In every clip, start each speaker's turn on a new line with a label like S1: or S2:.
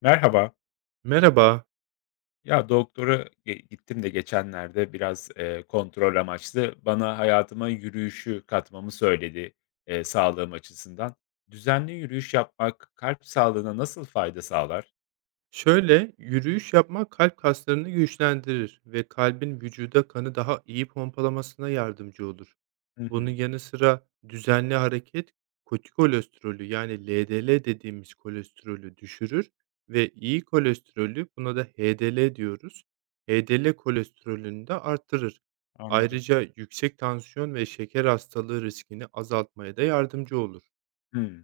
S1: Merhaba.
S2: Merhaba.
S1: Ya doktora gittim de geçenlerde biraz kontrol amaçlı bana hayatıma yürüyüşü katmamı söyledi sağlığım açısından. Düzenli yürüyüş yapmak kalp sağlığına nasıl fayda sağlar?
S2: Şöyle, yürüyüş yapmak kalp kaslarını güçlendirir ve kalbin vücuda kanı daha iyi pompalamasına yardımcı olur.
S1: Hı
S2: Bunun
S1: hı,
S2: yanı sıra düzenli hareket kolesterolü yani LDL dediğimiz kolesterolü düşürür ve iyi kolesterolü buna da HDL diyoruz. HDL kolesterolünü de arttırır.
S1: anladım.
S2: Ayrıca yüksek tansiyon ve şeker hastalığı riskini azaltmaya da yardımcı olur.
S1: Hmm.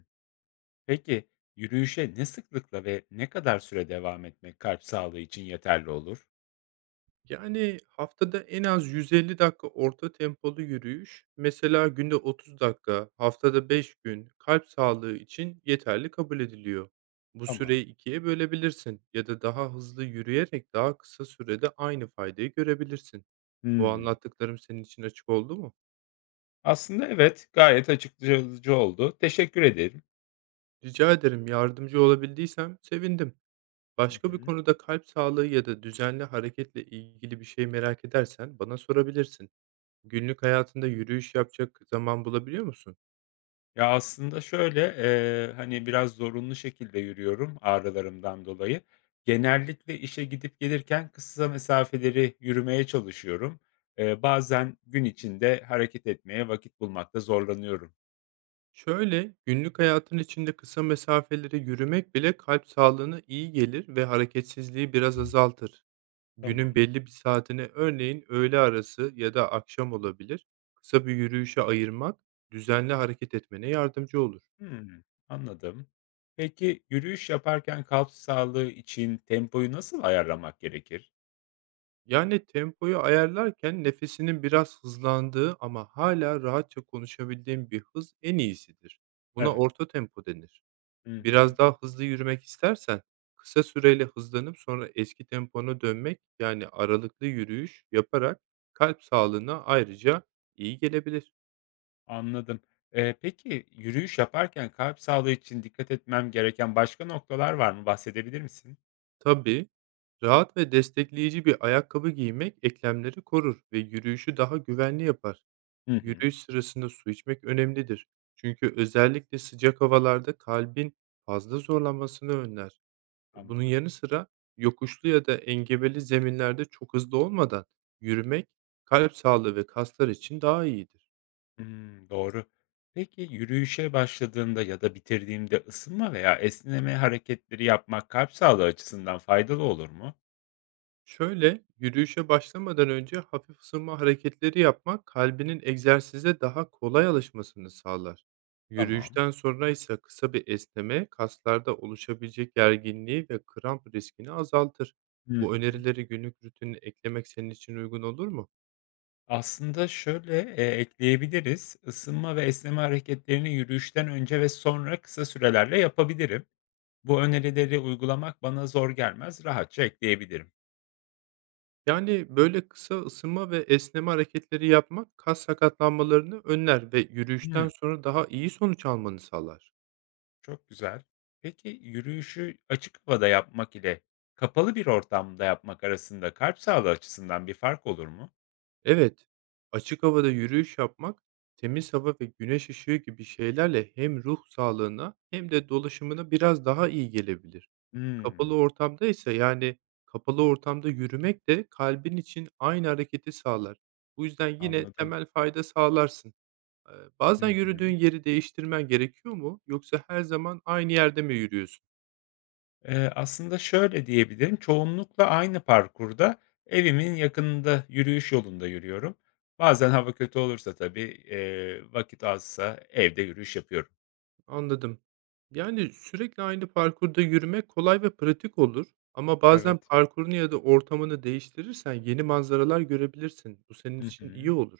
S1: Peki, yürüyüşe ne sıklıkla ve ne kadar süre devam etmek kalp sağlığı için yeterli olur?
S2: Yani, haftada en az 150 dakika orta tempolu yürüyüş, mesela günde 30 dakika, haftada 5 gün kalp sağlığı için yeterli kabul ediliyor. Bu
S1: Tamam.
S2: süreyi ikiye bölebilirsin ya da daha hızlı yürüyerek daha kısa sürede aynı faydayı görebilirsin. Bu
S1: Hmm.
S2: anlattıklarım senin için açık oldu mu?
S1: Aslında evet, gayet açıklayıcı oldu. Teşekkür ederim.
S2: Rica ederim, yardımcı olabildiysem sevindim.
S1: Hı
S2: Başka bir
S1: hı.
S2: konuda kalp sağlığı ya da düzenli hareketle ilgili bir şey merak edersen bana sorabilirsin. Günlük hayatında yürüyüş yapacak zaman bulabiliyor musun?
S1: Ya, aslında şöyle, hani, biraz zorunlu şekilde yürüyorum ağrılarımdan dolayı. Genellikle işe gidip gelirken kısa mesafeleri yürümeye çalışıyorum. Bazen gün içinde hareket etmeye vakit bulmakta zorlanıyorum.
S2: Şöyle, günlük hayatın içinde kısa mesafeleri yürümek bile kalp sağlığına iyi gelir ve hareketsizliği biraz azaltır. Günün
S1: Tamam.
S2: belli bir saatini örneğin öğle arası ya da akşam olabilir. Kısa bir yürüyüşe ayırmak düzenli hareket etmene yardımcı olur.
S1: Hımm, anladım. Peki, yürüyüş yaparken kalp sağlığı için tempoyu nasıl ayarlamak gerekir?
S2: Yani tempoyu ayarlarken nefesinin biraz hızlandığı ama hala rahatça konuşabildiğin bir hız en iyisidir. Buna
S1: Evet.
S2: orta tempo denir.
S1: Hı hı.
S2: Biraz daha hızlı yürümek istersen kısa süreyle hızlanıp sonra eski tempona dönmek, yani aralıklı yürüyüş yaparak kalp sağlığına ayrıca iyi gelebilir.
S1: Anladım. Peki, yürüyüş yaparken kalp sağlığı için dikkat etmem gereken başka noktalar var mı? Bahsedebilir misin?
S2: Tabii rahat ve destekleyici bir ayakkabı giymek eklemleri korur ve yürüyüşü daha güvenli yapar.
S1: Hı hı,
S2: Yürüyüş sırasında su içmek önemlidir. Çünkü özellikle sıcak havalarda kalbin fazla zorlanmasını önler. Bunun
S1: anladım.
S2: yanı sıra yokuşlu ya da engebeli zeminlerde çok hızlı olmadan yürümek kalp sağlığı ve kaslar için daha iyidir.
S1: Hımm, doğru. Peki, yürüyüşe başladığımda ya da bitirdiğimde ısınma veya esneme hareketleri yapmak kalp sağlığı açısından faydalı olur mu?
S2: Şöyle yürüyüşe başlamadan önce hafif ısınma hareketleri yapmak kalbinin egzersize daha kolay alışmasını sağlar.
S1: Tamam.
S2: Yürüyüşten sonra ise kısa bir esneme kaslarda oluşabilecek gerginliği ve kramp riskini azaltır.
S1: Hı
S2: Bu
S1: hı.
S2: önerileri günlük rutinine eklemek senin için uygun olur mu?
S1: Aslında şöyle, ekleyebiliriz. Isınma ve esneme hareketlerini yürüyüşten önce ve sonra kısa sürelerle yapabilirim. Bu önerileri uygulamak bana zor gelmez, rahatça ekleyebilirim.
S2: Yani, böyle kısa ısınma ve esneme hareketleri yapmak kas sakatlanmalarını önler ve yürüyüşten
S1: Hımm.
S2: sonra daha iyi sonuç almanı sağlar.
S1: Çok güzel. Peki, yürüyüşü açık havada yapmak ile kapalı bir ortamda yapmak arasında kalp sağlığı açısından bir fark olur mu?
S2: Evet, açık havada yürüyüş yapmak, temiz hava ve güneş ışığı gibi şeylerle hem ruh sağlığına hem de dolaşımına biraz daha iyi gelebilir. Kapalı
S1: Hımm,
S2: ortamda ise, yani, kapalı ortamda yürümek de kalbin için aynı hareketi sağlar. Bu yüzden yine
S1: anladım.
S2: temel fayda sağlarsın. Eee, Bazen
S1: Hı hı.
S2: yürüdüğün yeri değiştirmen gerekiyor mu yoksa her zaman aynı yerde mi yürüyorsun?
S1: Aslında şöyle diyebilirim, çoğunlukla aynı parkurda evimin yakınında, yürüyüş yolunda yürüyorum. Bazen hava kötü olursa tabii, vakit azsa evde yürüyüş yapıyorum.
S2: Anladım. Yani, sürekli aynı parkurda yürümek kolay ve pratik olur ama bazen
S1: Evet.
S2: parkurunu ya da ortamını değiştirirsen yeni manzaralar görebilirsin. Bu senin
S1: Hı
S2: için iyi
S1: hı.
S2: olur.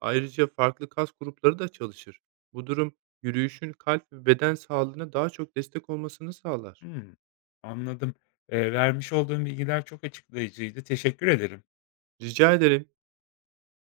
S2: Ayrıca farklı kas grupları da çalışır. Bu durum yürüyüşün kalp ve beden sağlığına daha çok destek olmasını sağlar.
S1: Hımm, anladım. Vermiş olduğum bilgiler çok açıklayıcıydı. Teşekkür ederim.
S2: Rica ederim.